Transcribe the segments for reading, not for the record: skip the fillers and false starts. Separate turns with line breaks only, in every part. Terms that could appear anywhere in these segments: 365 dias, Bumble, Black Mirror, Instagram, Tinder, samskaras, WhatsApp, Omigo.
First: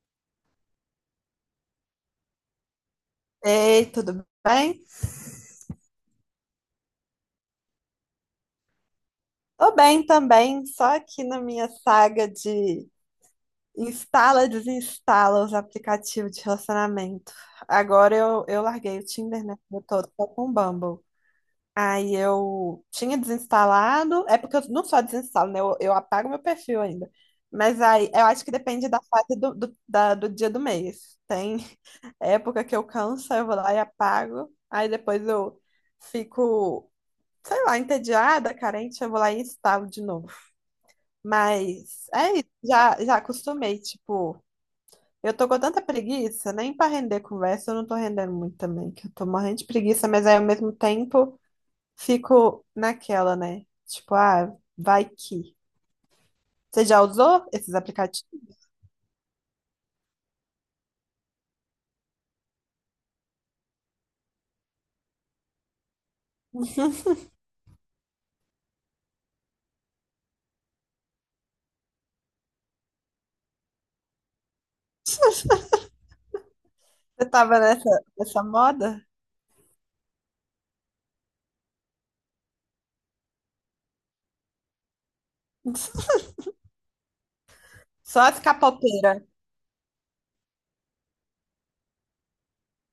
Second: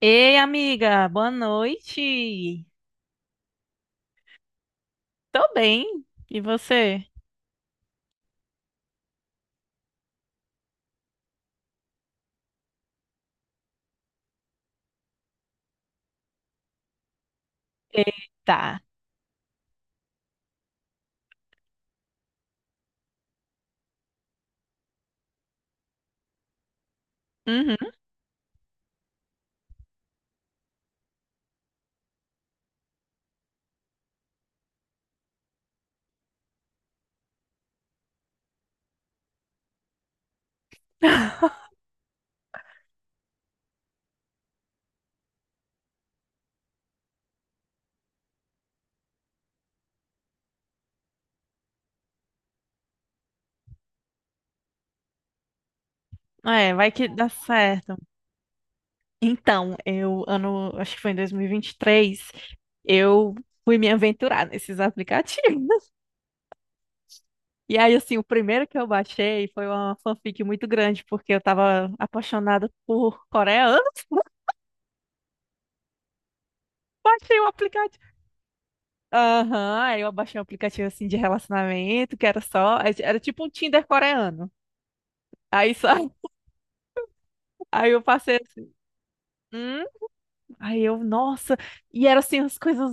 Ei, amiga, boa noite.
Ei, tudo bem?
Tô bem. E você?
Tô bem também, só aqui na minha saga de instala e desinstala os aplicativos de relacionamento. Agora eu,
Eita.
eu larguei o Tinder, né? Eu tô com o Bumble. Aí eu tinha desinstalado, é porque eu não só desinstalo, né? Eu apago meu perfil ainda.
Uhum.
Mas aí eu acho que depende da fase do dia do mês. Tem época que eu canso, aí eu vou lá e apago, aí depois eu fico. Sei lá, entediada, carente, eu vou lá e instalo de novo. Mas é isso, já acostumei, tipo, eu tô com tanta preguiça, nem pra render conversa, eu não tô rendendo muito também, que eu tô morrendo de preguiça, mas aí ao mesmo tempo fico naquela, né? Tipo, ah, vai que.
É,
Você
vai
já
que dá
usou esses
certo.
aplicativos?
Então, acho que foi em dois mil e vinte e três, eu fui me aventurar nesses aplicativos. E aí, assim, o primeiro que eu baixei foi uma fanfic muito grande, porque eu tava apaixonada por coreano.
Você
Baixei o
tava
aplicativo.
nessa moda?
Aham, aí eu baixei um aplicativo, assim, de relacionamento, que era só. Era tipo um Tinder coreano. Aí só. Aí eu
Só
passei
as
assim.
capopeiras
Hum? Aí eu, nossa, e eram assim as coisas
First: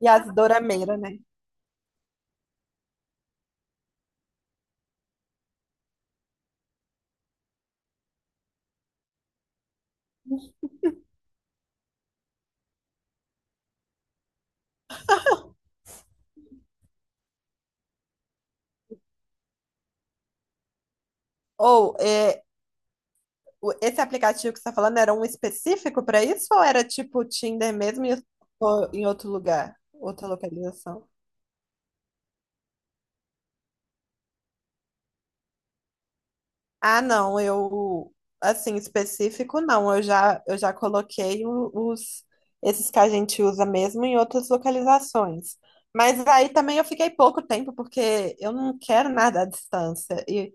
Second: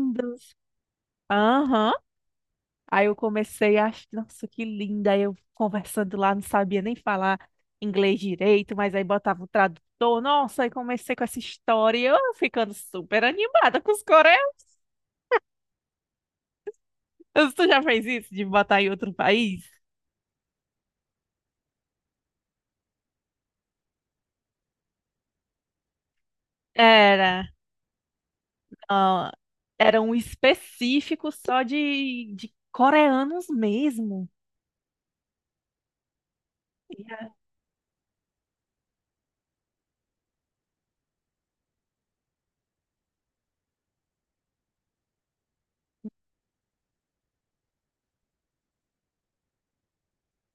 e as dorameiras, né?
Aham. Aí eu comecei nossa, que linda. Aí eu conversando lá, não sabia nem falar inglês direito, mas aí botava o tradutor. Nossa, aí comecei com essa história, e eu ficando super animada com os coreanos. Tu já fez isso de botar em outro país?
Ou é, esse aplicativo que você está falando era um específico para isso ou era tipo
Era,
Tinder mesmo e ou em outro
ah,
lugar,
era um
outra localização?
específico só de coreanos mesmo.
Ah, não, eu assim específico não, eu já coloquei os esses que a gente usa mesmo em outras localizações. Mas aí também eu fiquei pouco tempo porque eu não quero nada à distância e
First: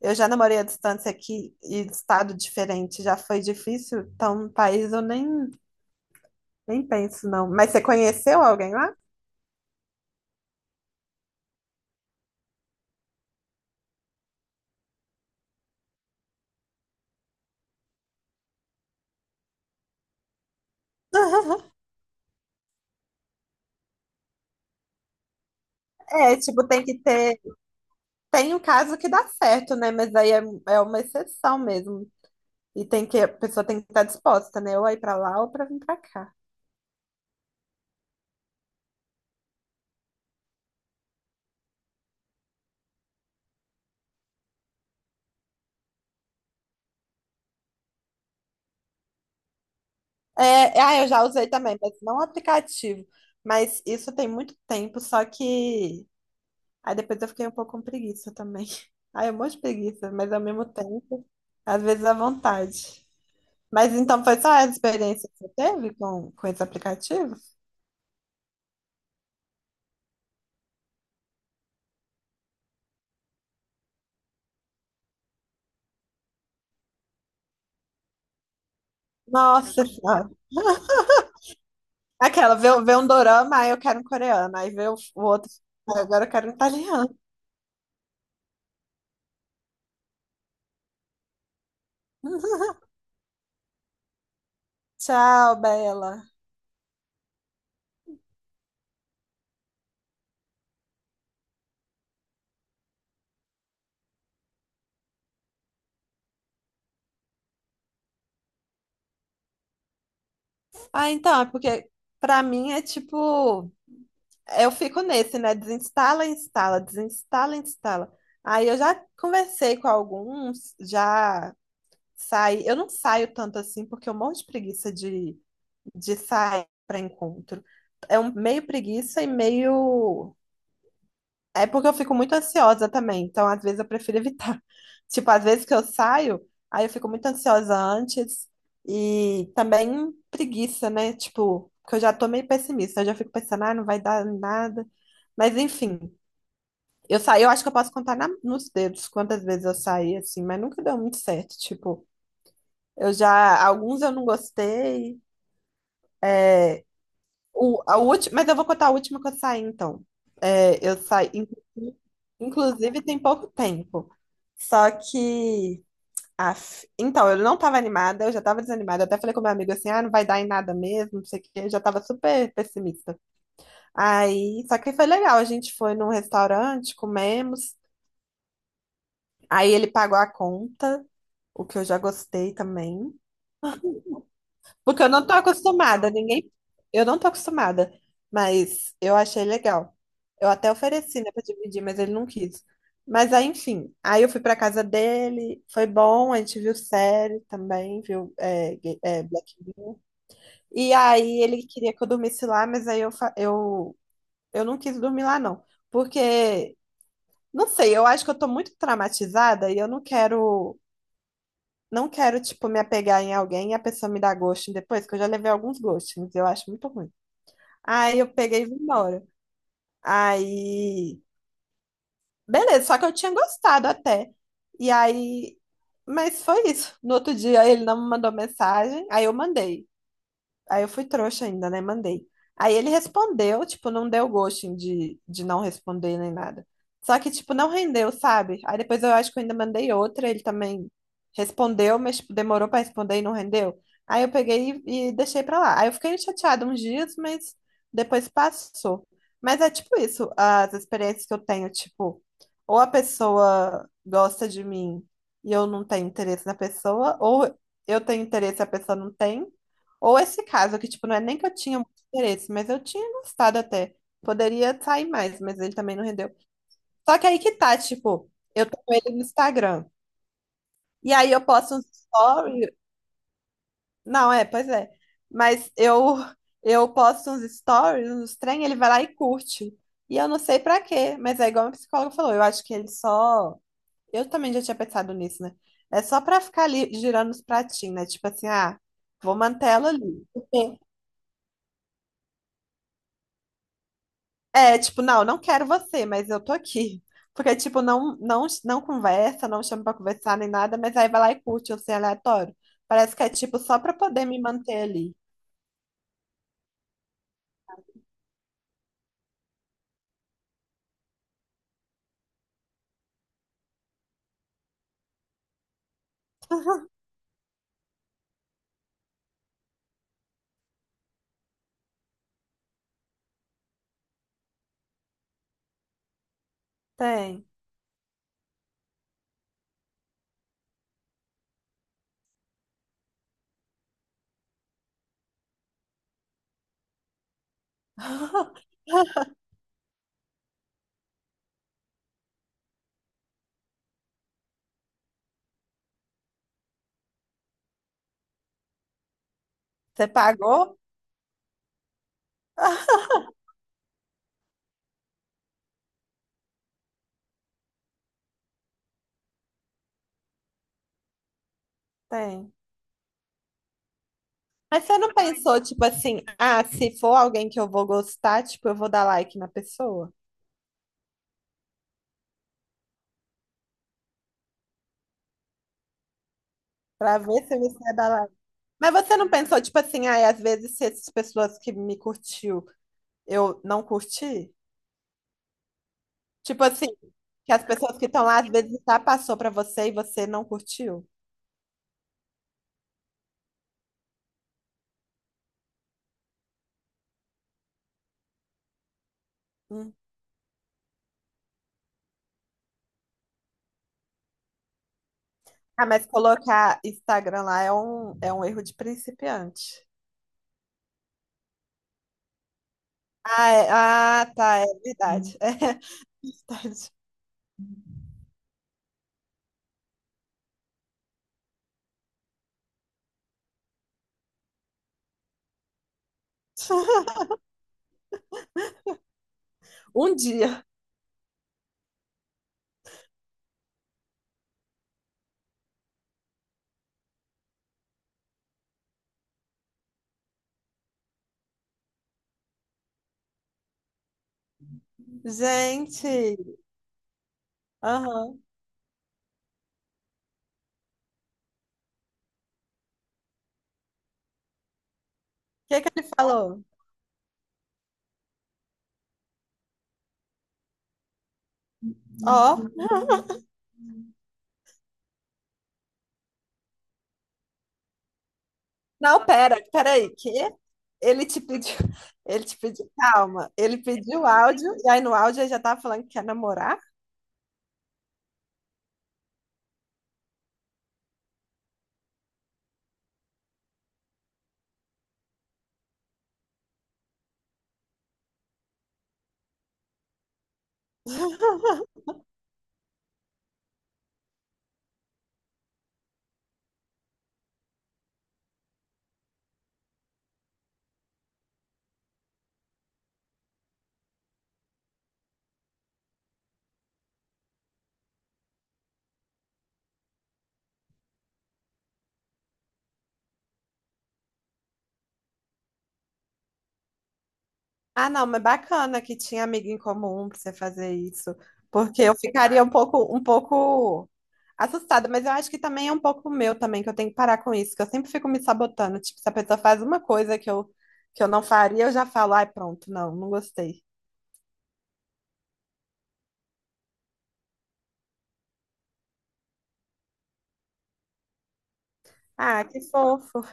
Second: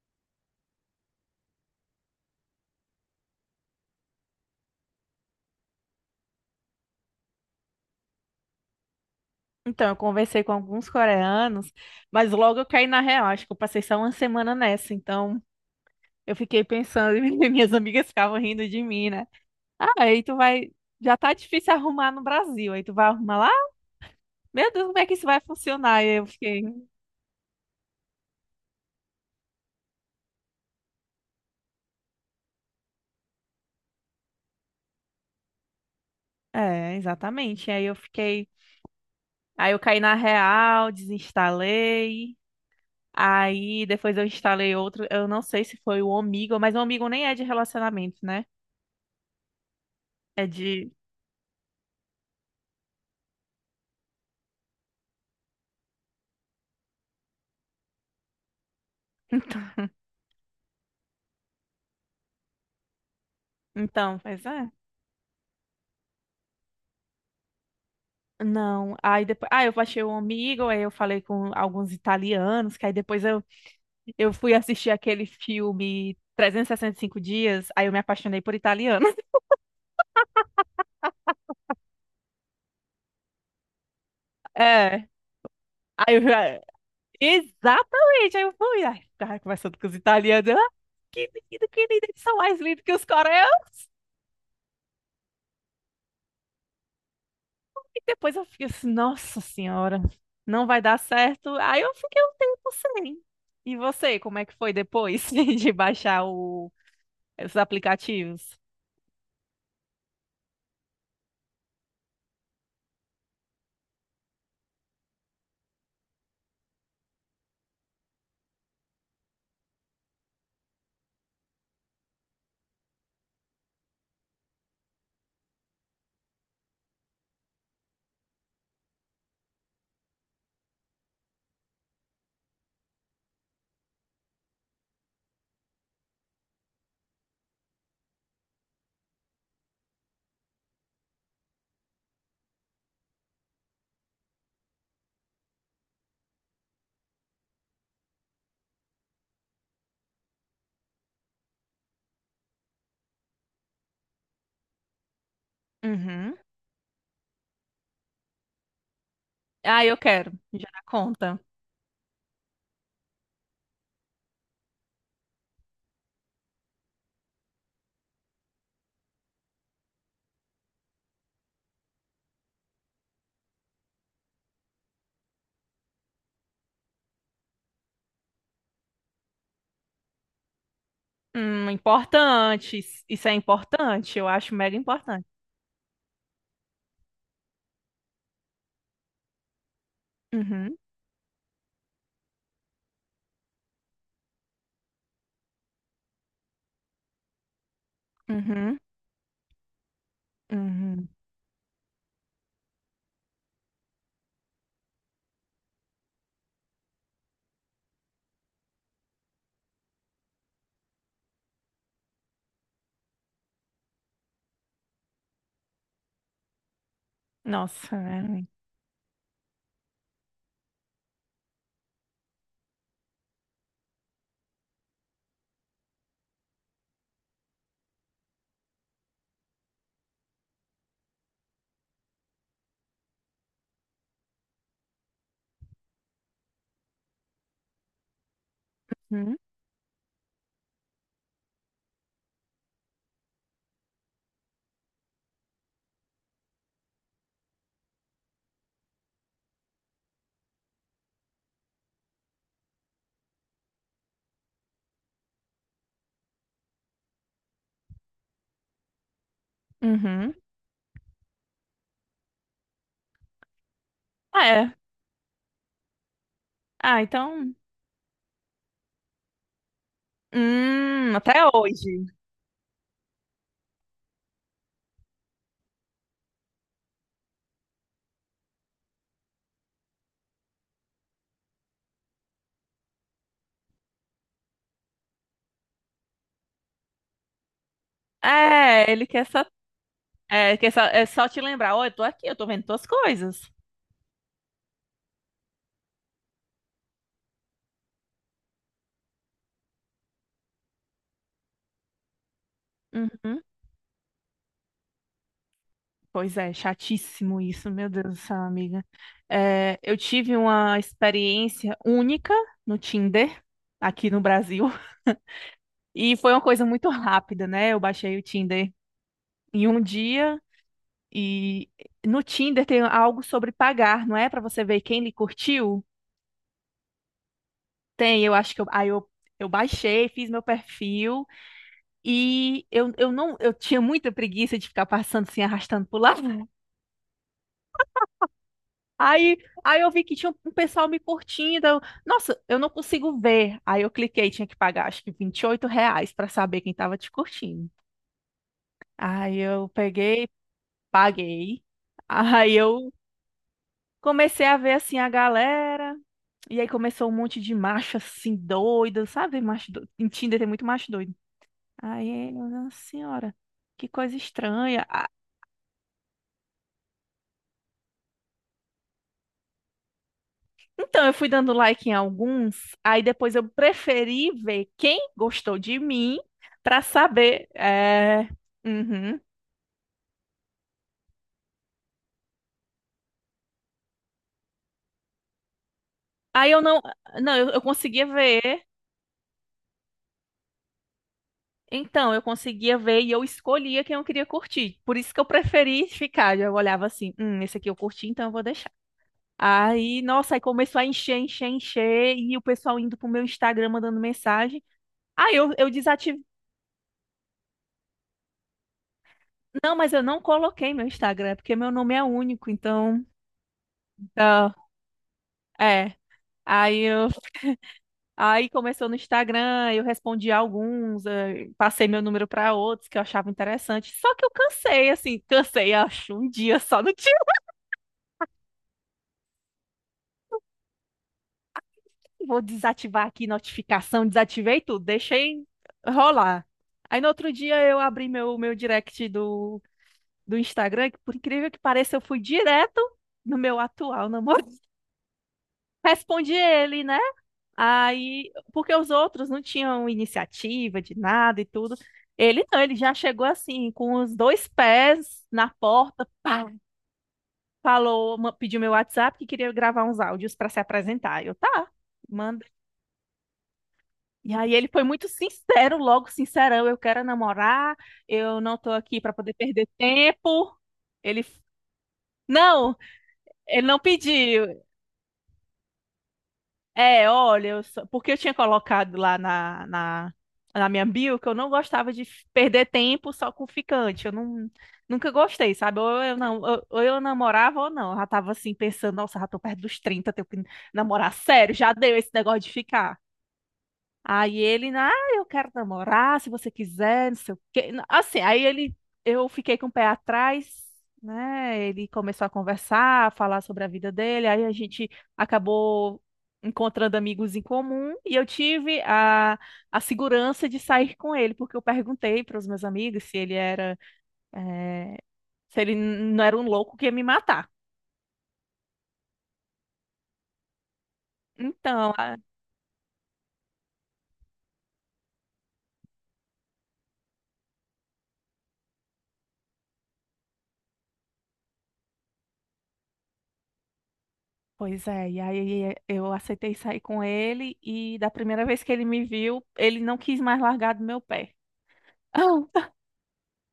eu já namorei à distância aqui em estado diferente, já foi difícil, então no país eu nem penso não. Mas você conheceu alguém lá?
Então, eu conversei com alguns coreanos, mas logo eu caí na real. Acho que eu passei só uma semana nessa. Então, eu fiquei pensando, e minhas amigas ficavam rindo de mim, né? Ah, aí tu vai. Já tá difícil arrumar no Brasil. Aí tu vai arrumar lá? Meu Deus, como é que isso vai funcionar? E eu
É,
fiquei.
tipo, tem que ter. Tem um caso que dá certo, né? Mas aí é, é uma exceção mesmo. E tem que, a pessoa tem que estar disposta, né? Ou a ir pra lá ou pra vir pra cá.
É, exatamente. Aí eu fiquei. Aí eu caí na real, desinstalei. Aí depois eu instalei outro. Eu não sei se foi o Omigo, mas o Omigo nem é de relacionamento, né? É de.
Eu já usei também, mas não aplicativo. Mas isso tem muito tempo, só que. Aí depois eu fiquei um pouco com preguiça também. Ai, é um monte de preguiça, mas ao mesmo tempo, às vezes à vontade. Mas
Então,
então foi
pois
só
é.
essa experiência que você teve com esse aplicativo?
Não, aí depois, eu achei um amigo, aí eu falei com alguns italianos, que aí depois eu fui assistir aquele filme 365 dias, aí eu me apaixonei por italiano.
Nossa Senhora! Aquela, vê um dorama, aí eu quero um coreano. Aí vê o,
É,
o outro, "Ah,
aí
agora eu quero um italiano."
exatamente, aí eu fui, aí ficava conversando com os italianos, que menino, que lindo, eles são mais lindos que os coreanos,
Tchau, Bela.
e depois eu fiquei assim, nossa senhora, não vai dar certo, aí eu fiquei um tempo sem. E você, como é que foi depois de baixar esses aplicativos?
Ah, então, é porque pra mim é tipo, eu fico nesse, né? Desinstala, instala, desinstala, instala. Aí eu já conversei com alguns, já saí. Eu não saio tanto assim porque eu morro de preguiça de sair pra encontro. É um meio preguiça e meio. É porque eu fico muito ansiosa também, então às vezes eu prefiro evitar. Tipo, às vezes que eu saio, aí eu fico muito ansiosa antes e também preguiça, né? Tipo, que eu já tô meio pessimista, eu já fico pensando, ah, não vai dar nada. Mas enfim, eu saí, eu acho que eu posso contar nos dedos quantas vezes eu saí assim, mas nunca deu muito certo. Tipo, eu já, alguns eu não gostei.
Uhum.
É, o, a última, mas eu vou contar a última que eu saí,
Ah, eu
então.
quero. Já dá
É, eu saí.
conta.
Inclusive, tem pouco tempo. Só que. Af, então, eu não estava animada, eu já estava desanimada. Eu até falei com meu amigo assim: ah, não vai dar em nada mesmo, não sei o quê. Eu já estava super pessimista. Aí, só que foi legal. A gente foi num restaurante, comemos. Aí ele pagou a conta, o que eu já gostei
Importante. Isso
também.
isso é importante. Eu acho mega
Porque eu
importante.
não tô acostumada, ninguém. Eu não tô acostumada, mas eu achei legal. Eu até
Uhum,
ofereci, né, pra dividir, mas ele não quis. Mas aí, enfim, aí eu fui pra casa dele, foi bom, a gente viu série também, viu é,
uhum,
Black Mirror. E
uhum.
aí ele queria que eu dormisse lá, mas aí eu não quis dormir lá, não. Porque, não sei, eu acho que eu tô muito traumatizada e eu não quero. Não quero, tipo, me apegar em alguém e a pessoa me dar ghosting depois, que eu já levei alguns ghostings, eu acho muito ruim.
Nossa,
Aí eu
é.
peguei e vim embora. Aí, beleza, só que eu tinha gostado até. E aí, mas foi isso. No outro dia ele não me mandou mensagem, aí eu mandei. Aí eu fui trouxa ainda, né? Mandei. Aí ele respondeu, tipo, não deu gosto de não responder nem nada. Só que, tipo, não rendeu, sabe? Aí depois eu acho
Uhum,
que eu ainda mandei outra, ele também respondeu, mas, tipo, demorou pra responder e não rendeu. Aí eu peguei e deixei pra lá. Aí eu fiquei chateada uns dias, mas depois passou. Mas é tipo isso, as experiências que eu tenho, tipo, ou a pessoa gosta de mim e eu não tenho interesse na pessoa, ou eu tenho interesse e a pessoa não tem. Ou
uhum.
esse caso, que, tipo, não é nem que eu tinha muito interesse, mas eu tinha gostado até.
Ah, é.
Poderia sair mais, mas ele também não rendeu.
Ah,
Só que aí que
então.
tá, tipo, eu tô com ele no Instagram. E aí
Até
eu posto uns
hoje.
stories. Não, é, pois é. Mas eu posto uns stories, uns trem, ele vai lá e curte. E eu não sei pra quê, mas é igual a psicóloga falou, eu acho que ele só. Eu também já tinha pensado nisso, né? É só pra ficar ali girando os pratinhos, né? Tipo assim, ah,
É, ele quer
vou
só,
manter ela ali.
é, quer
Porque
só, é só te lembrar. Ó, eu tô aqui, eu tô vendo tuas coisas.
é, tipo, não, não quero você, mas eu tô aqui. Porque, tipo, não conversa, não chama pra conversar nem nada, mas aí vai lá e curte, assim, aleatório. Parece que é,
Uhum.
tipo, só pra poder me manter ali.
Pois é, chatíssimo isso, meu Deus do céu, amiga. É, eu tive uma experiência única no Tinder, aqui no Brasil. E foi uma coisa muito rápida, né? Eu baixei o Tinder em um dia e no Tinder tem algo sobre pagar, não é? Pra você ver quem lhe curtiu.
Tem.
Tem, eu acho que eu baixei, fiz meu perfil e eu não eu tinha muita preguiça de ficar passando assim, arrastando pro lado. Aí, aí, eu vi que tinha um pessoal me curtindo. Eu, nossa, eu não consigo ver. Aí eu cliquei, tinha que pagar acho que R$ 28 pra saber quem tava te curtindo. Aí eu
Você
peguei,
pagou?
paguei. Aí eu comecei a ver assim a galera, e aí começou um monte de macho assim doido, sabe? Macho doido. Em Tinder tem muito macho doido. Aí, eu,
Tem.
nossa senhora, que coisa estranha.
Mas você
Ah,
não pensou, tipo assim, ah, se for alguém que eu vou gostar, tipo, eu vou dar like na pessoa?
então eu fui dando like em alguns, aí depois eu preferi ver quem gostou de mim pra
Pra ver
saber.
se você vai dar
É.
like. Mas você
Uhum.
não pensou, tipo assim, ah, às vezes se essas pessoas que me curtiu, eu não curti?
Aí eu
Tipo
não,
assim,
não, eu,
que
eu
as pessoas
conseguia
que estão lá
ver.
às vezes já passou pra você e você não curtiu.
Então, eu conseguia ver e eu escolhia quem eu queria curtir. Por isso que eu preferi ficar. Eu olhava assim, esse aqui eu curti, então eu vou.
Hum.
Aí, nossa, aí começou a encher, encher, encher, e o pessoal indo pro meu Instagram mandando mensagem. Aí eu
Ah, mas
desativei.
colocar Instagram lá é um erro de
Não,
principiante.
mas eu não coloquei meu Instagram, porque meu nome é único, então. Tá,
Tá, é verdade.
é.
É
Aí
verdade.
eu, aí começou no Instagram, eu respondi alguns, passei meu número para outros que eu achava interessante. Só que eu cansei, assim, cansei, acho, um dia só no dia.
Um dia.
Vou desativar aqui notificação, desativei tudo, deixei rolar. Aí no outro dia eu abri meu direct do Instagram, que por incrível que pareça, eu fui direto no meu atual namorado. Respondi
Gente,
ele, né?
aham.
Aí,
O
porque os outros não tinham iniciativa de nada e tudo. Ele não, ele já chegou assim, com os dois pés na
que que
porta,
ele
pá,
falou?
falou, pediu meu WhatsApp que queria gravar uns áudios para se apresentar. Eu, tá, manda.
Ó,
E aí ele foi muito sincero, logo sincerão, eu quero namorar, eu não tô aqui para
não,
poder
pera,
perder
peraí, que
tempo. Ele,
ele te pediu, ele te
não,
pediu calma,
ele
ele
não
pediu
pediu.
áudio, e aí no áudio ele já tava falando que quer namorar.
É, olha, eu porque eu tinha colocado lá na minha bio que eu não gostava de perder tempo só com ficante. Eu não, nunca gostei, sabe? Ou eu, não, ou eu namorava ou não. Eu já tava assim pensando, nossa, já tô perto dos 30, tenho que namorar sério, já deu esse negócio de ficar. Aí ele, eu quero namorar, se você quiser, não sei o quê. Assim, eu fiquei com o pé atrás, né? Ele começou a conversar, a falar sobre a vida dele, aí a gente acabou encontrando amigos em comum e eu tive a segurança de sair com ele, porque eu perguntei para os meus amigos eh, se ele não era um louco que ia me matar.
Ah, não, mas bacana que tinha amigo em comum pra você fazer isso.
Então,
Porque eu ficaria um pouco assustada, mas eu acho que também é um pouco meu também, que eu tenho que parar com isso, que eu sempre fico me sabotando. Tipo, se a pessoa faz uma coisa que eu não faria, eu já falo, ai, pronto, não, não gostei.
pois é, e aí eu aceitei sair com ele e da primeira vez que ele me viu, ele não quis mais largar do meu pé.
Ah, que fofo.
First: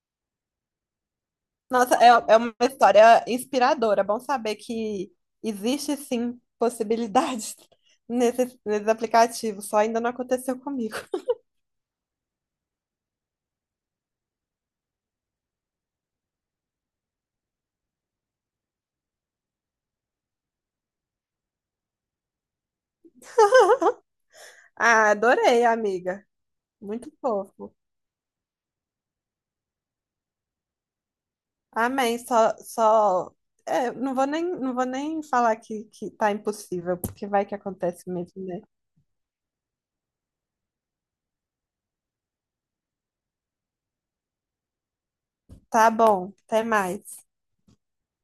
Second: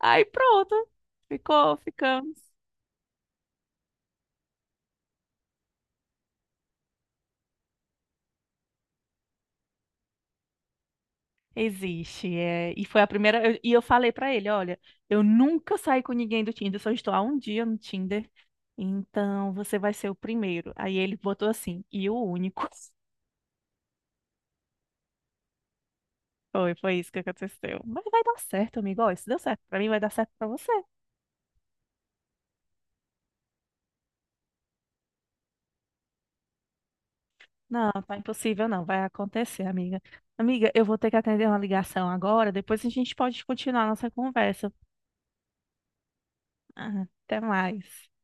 Aí pronto, ficou,
Nossa, é, é
ficamos.
uma história inspiradora. É bom saber que existe sim possibilidades nesses aplicativos, só ainda não aconteceu comigo.
Existe, é, e foi a primeira, e eu falei pra ele, olha, eu nunca saí com ninguém do Tinder, só estou há um dia no Tinder, então você vai ser o primeiro. Aí ele botou assim, e o único.
Ah, adorei, amiga.
Foi
Muito
isso que
fofo.
aconteceu. Mas vai dar certo, amigo, ó, se deu certo pra mim, vai dar certo pra você.
Amém. Só... é, não vou nem falar que tá impossível, porque vai que
Não,
acontece
tá
mesmo, né?
impossível não, vai acontecer, amiga. Amiga, eu vou ter que atender uma ligação agora, depois a gente pode continuar a nossa conversa.
Tá bom, até
Ah,
mais.
até mais.